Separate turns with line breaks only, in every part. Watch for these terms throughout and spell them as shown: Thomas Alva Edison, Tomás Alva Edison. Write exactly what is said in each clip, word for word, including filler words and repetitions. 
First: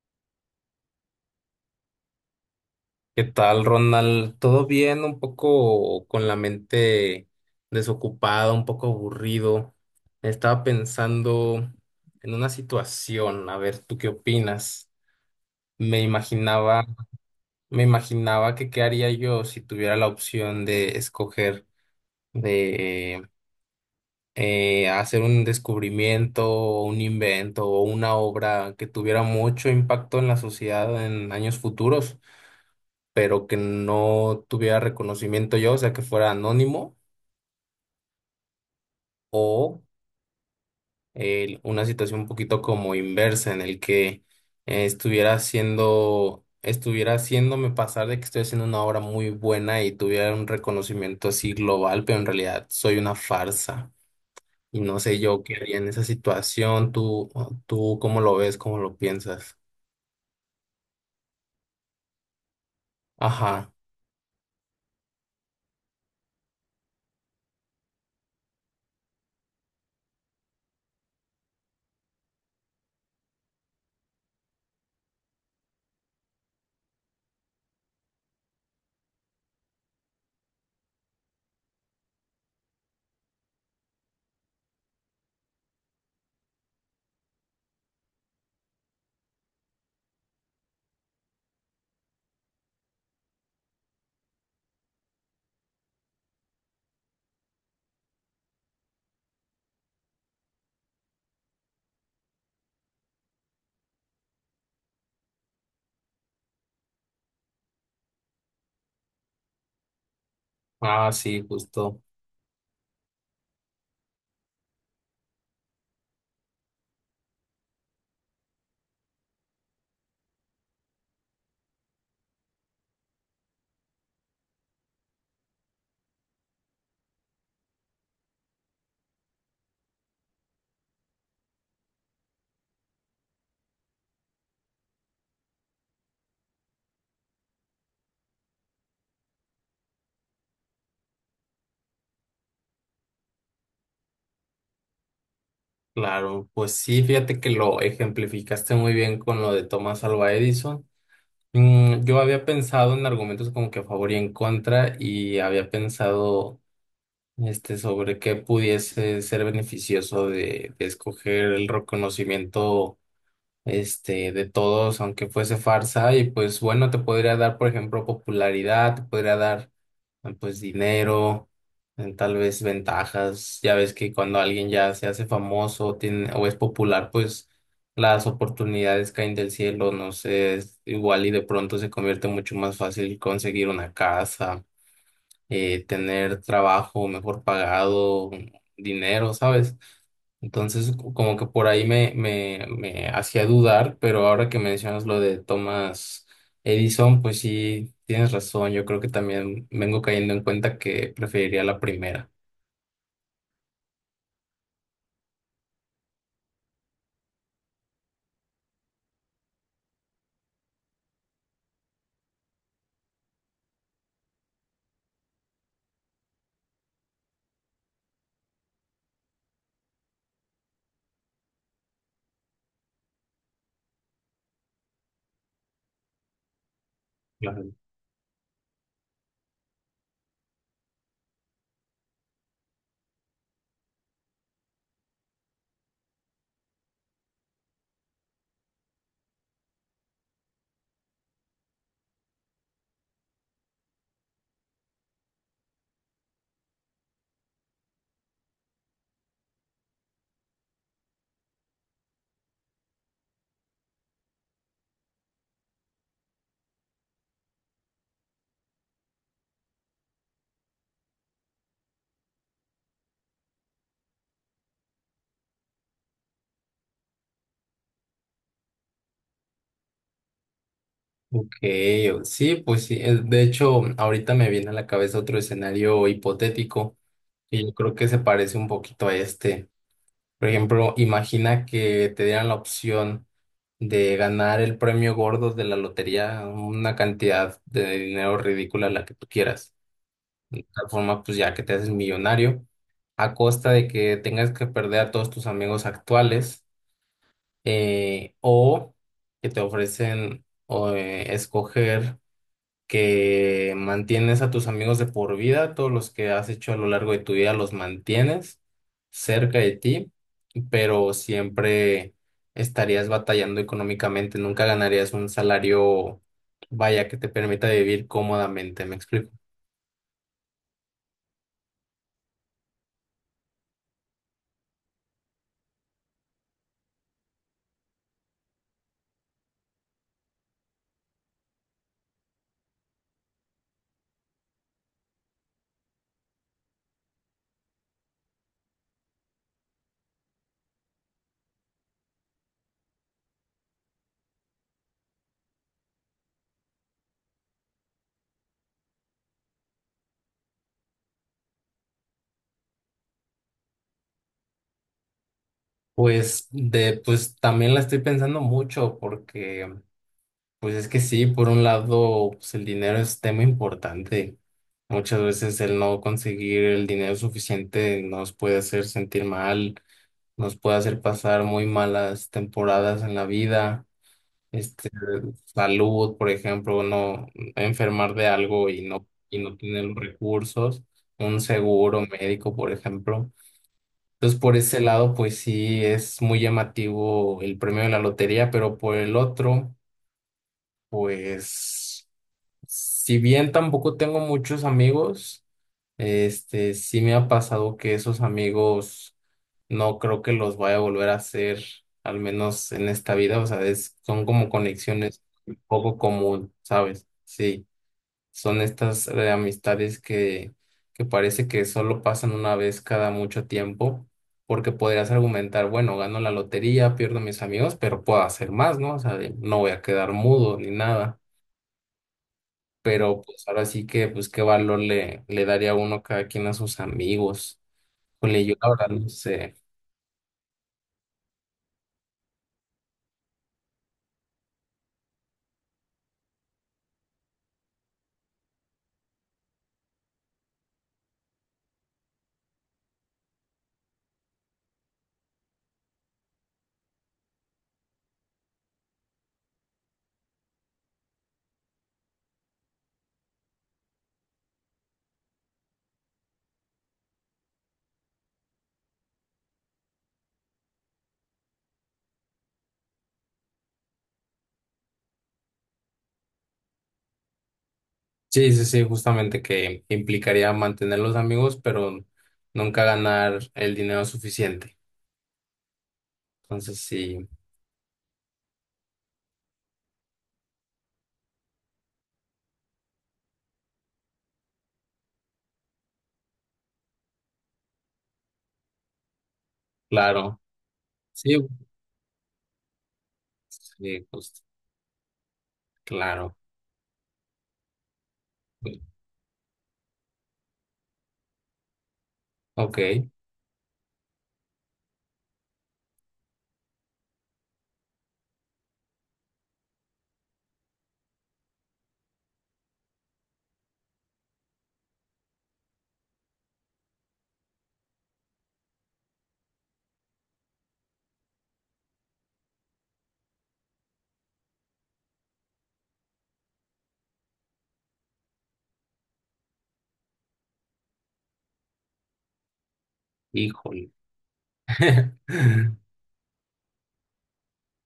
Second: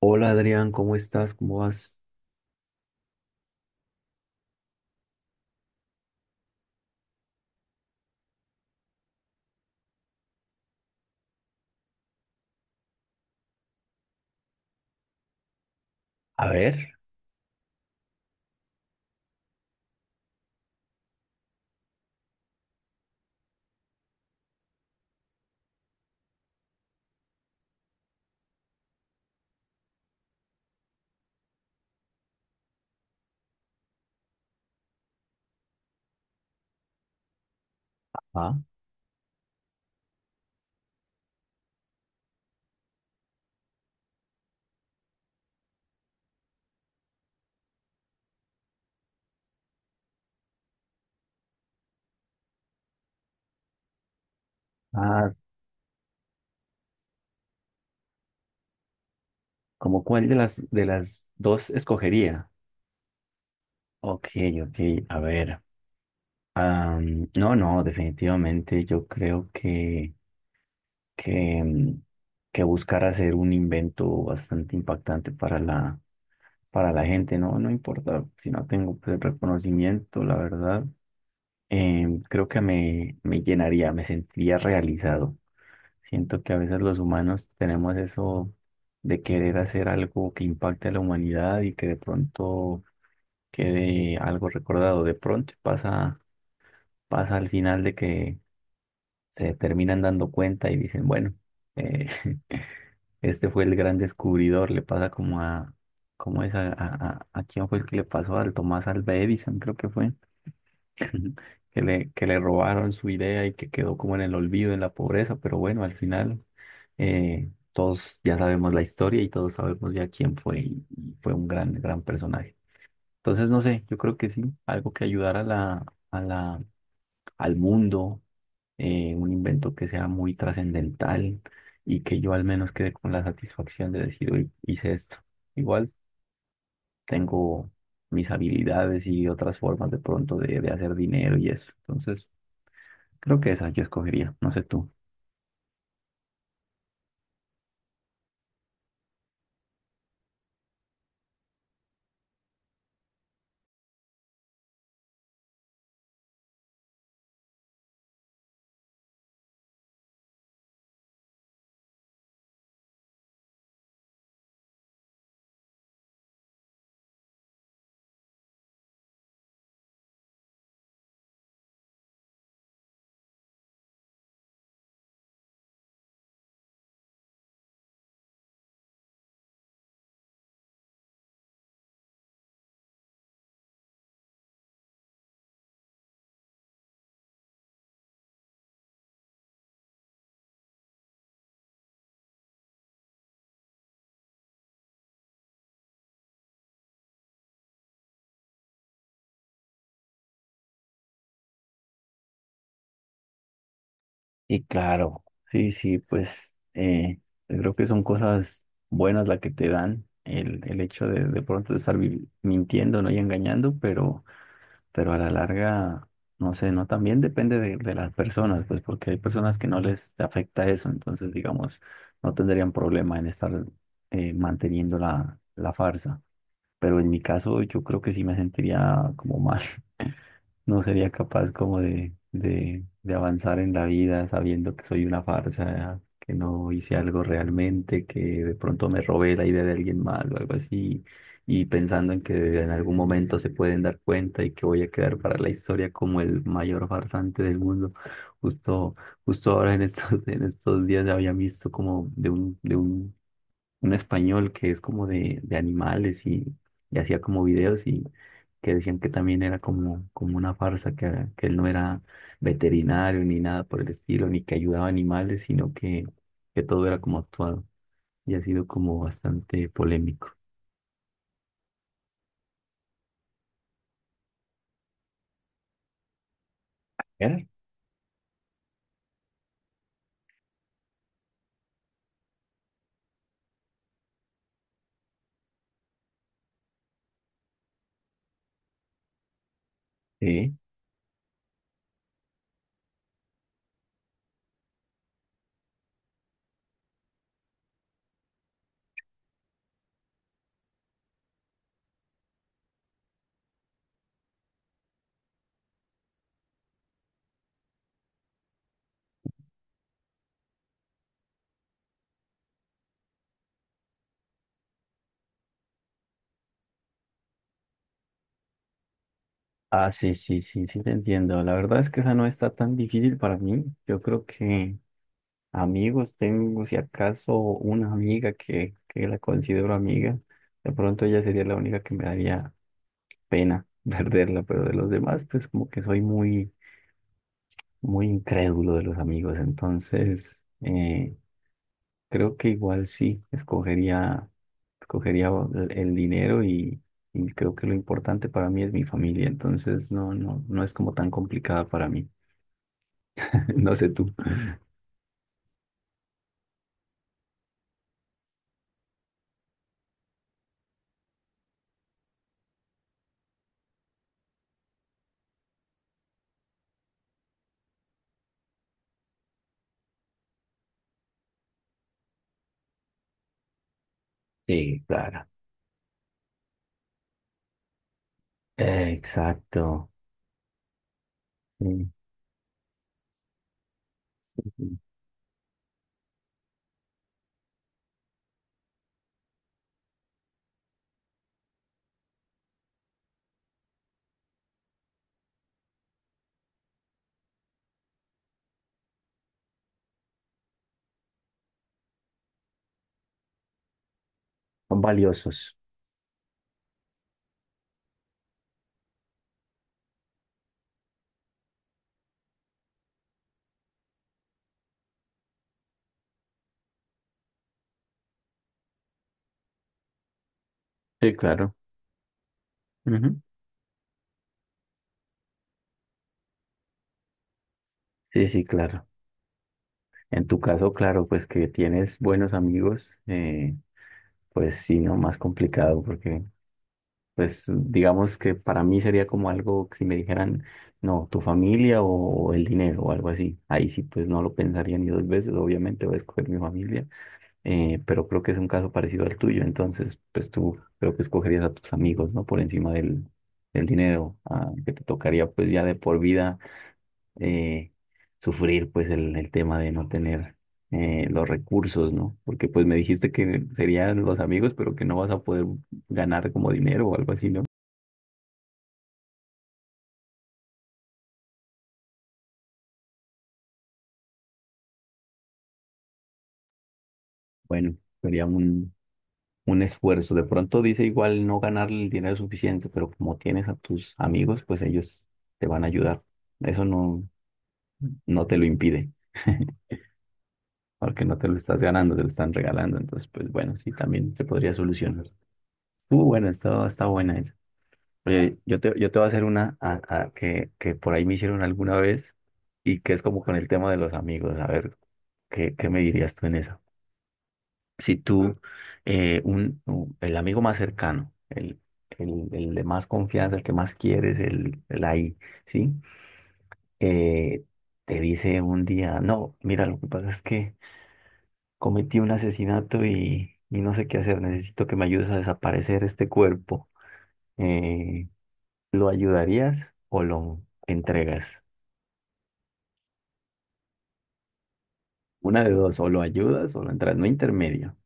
Hola Adrián, ¿cómo estás? ¿Cómo vas?
¿Qué tal, Ronald? ¿Todo bien? Un poco con la mente desocupada, un poco aburrido. Estaba pensando en una situación, a ver, ¿tú qué opinas? Me
A
imaginaba,
ver.
me imaginaba que qué haría yo si tuviera la opción de escoger de eh, hacer un descubrimiento, o un invento o una obra que tuviera mucho impacto en la sociedad en años futuros, pero que no tuviera reconocimiento yo, o sea, que fuera anónimo.
ah,
O eh, Una situación un poquito como inversa en el que eh, estuviera haciendo, estuviera haciéndome pasar de que estoy haciendo una obra muy buena y tuviera un reconocimiento así global, pero en realidad soy una farsa. Y no sé
Ah,
yo qué haría en esa situación, tú, tú cómo lo ves, cómo lo piensas.
¿cómo cuál de las de las dos escogería?
Ajá.
Ok, ok, a ver. Am, no, no, definitivamente yo creo que, que, mm, que buscar hacer un invento bastante impactante para la, para la gente. No, no importa si no tengo, pues, el reconocimiento. La verdad, em, creo que me, me llenaría, me sentiría realizado. Siento que a veces los humanos tenemos eso de querer hacer algo que impacte a la humanidad y que de pronto quede algo recordado. De pronto pasa, pasa al final de que se terminan dando cuenta y dicen, bueno, eh, este fue el gran descubridor. Le pasa como a, ¿cómo es? A, a, a- ¿a quién fue el que le pasó? Al Tomás Alva Edison, creo que fue.
Ah,
Ujú.
sí,
Que
justo.
le, que le robaron su idea y que quedó como en el olvido, en la pobreza, pero bueno, al final eh, todos ya sabemos la historia y todos sabemos ya quién fue y, y fue un gran, gran personaje. Entonces, no sé, yo creo que sí, algo que ayudara a la, a la, al mundo, eh, un invento que sea muy trascendental y que yo al menos quede con la satisfacción de decir, hoy hice esto. Igual tengo mis habilidades y otras formas de pronto de, de hacer dinero y eso. Entonces, creo que esa yo escogería, no sé tú.
Claro, pues sí, fíjate que lo ejemplificaste muy bien con lo de Thomas Alva Edison. Mm, yo había pensado en argumentos como que a favor y en contra, y había pensado, este, sobre qué pudiese ser beneficioso de, de escoger el reconocimiento, este, de todos, aunque fuese farsa, y pues bueno, te podría dar, por ejemplo, popularidad, te podría dar, eh, pues, dinero, eh, tal vez ventajas. Ya ves que cuando alguien ya se hace famoso tiene, o es popular, pues las oportunidades caen del cielo, no sé, es igual y de pronto se convierte mucho más fácil conseguir una casa, eh, tener trabajo mejor pagado, dinero, ¿sabes? Entonces, co- como que por ahí me, me, me hacía dudar, pero ahora que mencionas lo de Thomas Edison, pues sí, tienes razón. Yo creo que también vengo cayendo en cuenta que preferiría la primera.
Y claro, sí, sí, pues eh, yo creo que son cosas buenas las que te dan el, el hecho de de pronto estar vi- mintiendo, ¿no?, y engañando, pero, pero a la larga, no sé, ¿no? También depende de, de las personas, pues porque hay personas que no les afecta eso. Entonces, digamos, no tendrían problema en estar eh, manteniendo la, la farsa. Pero en mi caso,
Claro.
yo creo que sí me sentiría como mal. No sería capaz como de, de, de avanzar en la vida sabiendo que soy una farsa, que no hice algo realmente, que de pronto me robé la idea de alguien más o algo así, y pensando en que en algún momento se pueden dar cuenta y que voy a quedar para la historia como el mayor farsante del mundo. Justo, Justo ahora en estos, en estos días había visto como de de un de un un español que es como de, de animales, y, y hacía como videos, y que decían que también era como, como una farsa, que, ah, que él no era veterinario ni nada por el estilo, ni que ayudaba a animales, sino que, que todo era como actuado y ha sido como bastante polémico.
Ok, o- sí, pues sí. eh, De hecho, ahorita me viene a la cabeza otro escenario hipotético
¿Era?
y yo creo que se parece un poquito a este. Por ejemplo, imagina que te dieran la opción de ganar el premio gordo de la lotería, una cantidad de dinero ridícula, la que tú quieras.
Sí.
De tal forma, pues ya que te haces millonario, a costa de que tengas que perder a todos tus amigos actuales, eh, o que te ofrecen o, eh, escoger que mantienes a tus amigos de por vida, todos los que has hecho a lo largo de tu vida los mantienes cerca de ti, pero siempre estarías batallando económicamente, nunca ganarías un salario, vaya, que te permita vivir cómodamente, ¿me explico?
Ah, sí, sí, sí, sí, te entiendo. La verdad es que esa no está tan difícil para mí. Yo creo que amigos tengo, si acaso, una amiga que, que la considero amiga. De pronto ella sería la única que me daría pena perderla, pero de los demás, pues como que soy muy, muy incrédulo de los amigos. Entonces, eh, creo que igual sí, escogería, escogería el el dinero, y, y creo que lo importante para mí es mi familia. Entonces, no, no, no es como tan complicada para mí. No sé tú.
Pues de, pues también la estoy pensando mucho porque pues es que sí, por un lado, pues el dinero es tema importante. Muchas veces el no conseguir el dinero suficiente nos puede hacer sentir mal, nos puede hacer pasar muy malas temporadas en la vida.
Sí,
Este,
claro.
salud, por ejemplo, no enfermar de algo y
Eh,
no y no tener
exacto.
los recursos, un
Sí,
seguro médico, por ejemplo. Entonces,
sí,
por
sí.
ese lado, pues sí es muy llamativo el premio de la lotería, pero por el otro, pues si bien tampoco tengo muchos amigos, este, sí me ha pasado que esos amigos no creo que los vaya a volver a hacer, al menos en esta vida. O sea, es- son como
Son
conexiones
valiosos.
poco común, ¿sabes? Sí, son estas eh, amistades que, que parece que solo pasan una vez cada mucho tiempo, porque podrías argumentar, bueno, gano la lotería, pierdo mis amigos, pero puedo hacer más, ¿no? O sea, de- no voy a quedar mudo ni
Sí,
nada,
claro. Ujú.
pero pues ahora sí que, pues qué valor le, le daría uno cada quien a sus amigos.
Sí, sí,
Híjole, yo la
claro.
verdad no sé.
En tu caso, claro, pues que tienes buenos amigos, eh, pues sí, no, más complicado porque, pues digamos que para mí sería como algo que si me dijeran, no, tu familia o, o el dinero o algo así. Ahí sí, pues no lo pensaría ni dos veces, obviamente voy a escoger mi familia. Eh, pero creo que es un caso parecido al tuyo. Entonces, pues tú creo que escogerías a tus amigos, ¿no?, por encima del, del dinero, ah, que te tocaría pues ya de por vida eh, sufrir pues el, el tema de no tener eh, los recursos, ¿no? Porque pues me dijiste que serían los amigos, pero que no vas a poder ganar como dinero o algo así, ¿no?
Sí, sí, sí, justamente que implicaría mantener los amigos, pero nunca ganar el dinero suficiente. Entonces, sí,
Bueno, sería un, un esfuerzo. De pronto dice igual no ganar el dinero suficiente, pero como tienes a tus amigos, pues ellos te van a ayudar. Eso no, no te lo impide,
claro.
porque no te
Sí,
lo estás ganando, te lo están regalando. Entonces, pues bueno, sí,
sí,
también se
pues
podría solucionar. Estuvo bueno,
claro.
está, está buena esa. Oye, yo te, yo te voy a hacer una a- a- que, que por ahí me hicieron alguna vez
Ok,
y que es como con el tema de los amigos. A ver, ¿qué, ¿qué me dirías tú en eso? Si tú, eh, un, un- el amigo más cercano, el, el, el de más confianza, el que más quieres, el, el ahí, ¿sí? Eh, te dice un día, no, mira, lo que pasa es que cometí un asesinato, y, y no sé qué hacer, necesito que me ayudes a desaparecer este cuerpo. Eh, ¿Lo ayudarías o lo entregas?
híjole.
Una de dos, o lo ayudas o lo entregas, no intermedio,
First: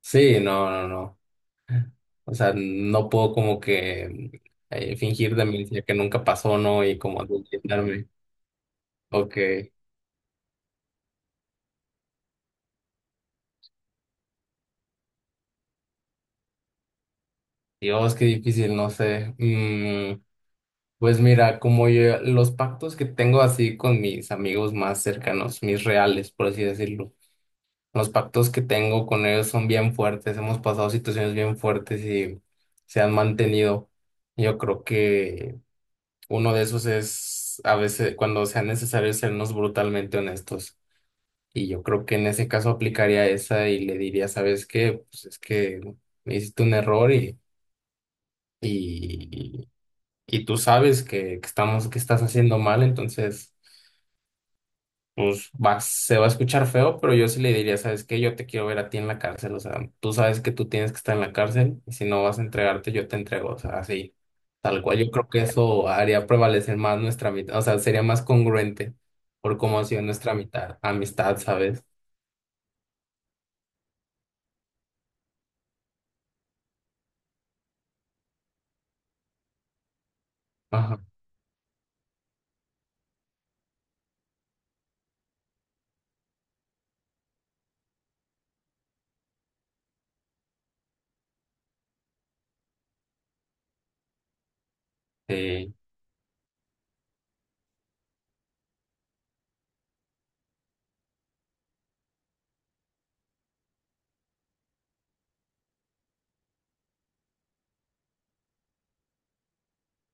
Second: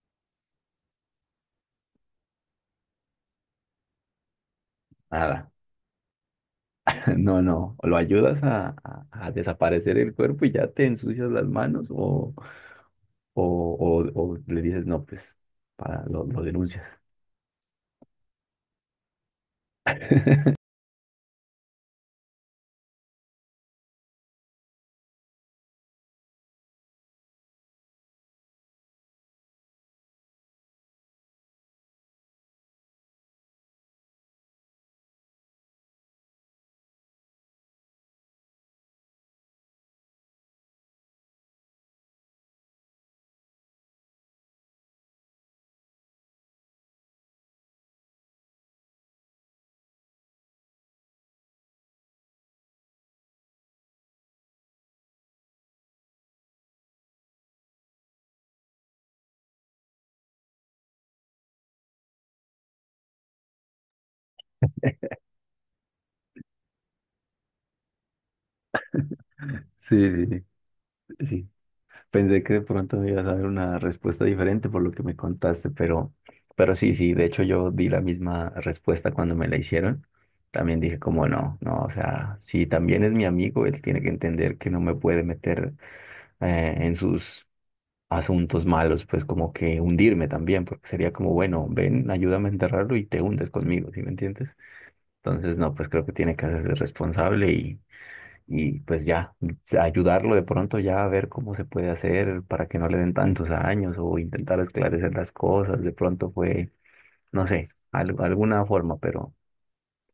Sí, no, no, no. O sea, no puedo como que eh, fingir de
nada.
mí que nunca pasó, ¿no? Y como
No, no, o lo
adultarme.
ayudas a, a- a
Ok.
desaparecer el cuerpo y ya te ensucias las manos, o, o, o- o le dices, no, pues, para, lo, lo denuncias.
Dios, qué difícil, no sé. Mm, pues mira, como yo, los pactos que tengo así con mis amigos más cercanos, mis reales, por así decirlo, los pactos que tengo con ellos son bien fuertes, hemos pasado situaciones bien fuertes y se han mantenido. Yo creo que uno de esos es a veces cuando sea necesario sernos brutalmente honestos. Y yo creo que en ese caso aplicaría esa y le diría, ¿sabes qué? Pues es que hiciste un error y... Y, y tú sabes que, que estamos, que estás haciendo mal, entonces, pues va, se va a escuchar feo, pero yo sí le diría, ¿sabes qué? Yo te quiero ver a ti en la cárcel, o sea, tú sabes que tú tienes que estar en la cárcel y si no vas a entregarte, yo te entrego, o sea, así, tal cual. Yo creo que eso haría prevalecer más nuestra mitad, o sea, sería más congruente por cómo ha sido
Sí,
nuestra
sí,
mitad,
sí,
amistad,
sí.
¿sabes?
Pensé que de pronto me ibas a dar una respuesta diferente por lo que me contaste, pero, pero sí, sí, de hecho yo di la misma respuesta cuando me la hicieron. También dije
Ajá.
como no, no, o sea, si también es mi amigo, él tiene que entender que no me puede meter eh, en sus asuntos malos, pues como que hundirme también, porque sería como, bueno, ven, ayúdame a enterrarlo y te hundes conmigo, ¿sí me entiendes? Entonces, no,
Sí,
pues creo que tiene que hacerse responsable y pues ya ayudarlo de pronto ya a ver cómo se puede hacer para que no le den tantos años, o intentar esclarecer las cosas, de pronto fue, no sé, al- alguna forma, pero,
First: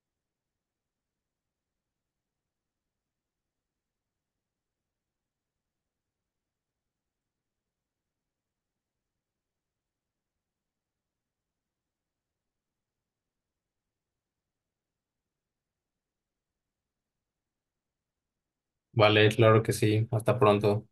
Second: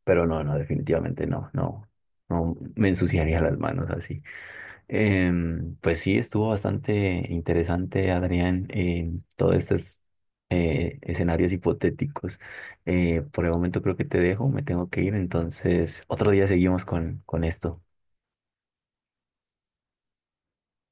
pero no, no, definitivamente no, no, no me ensuciaría las manos así. Em, pues sí, estuvo bastante interesante, Adrián. Em, todos estos eh, escenarios hipotéticos. Eh, por el momento creo que te dejo, me tengo que ir. Entonces otro día seguimos con, con esto.
vale, claro que sí, hasta pronto.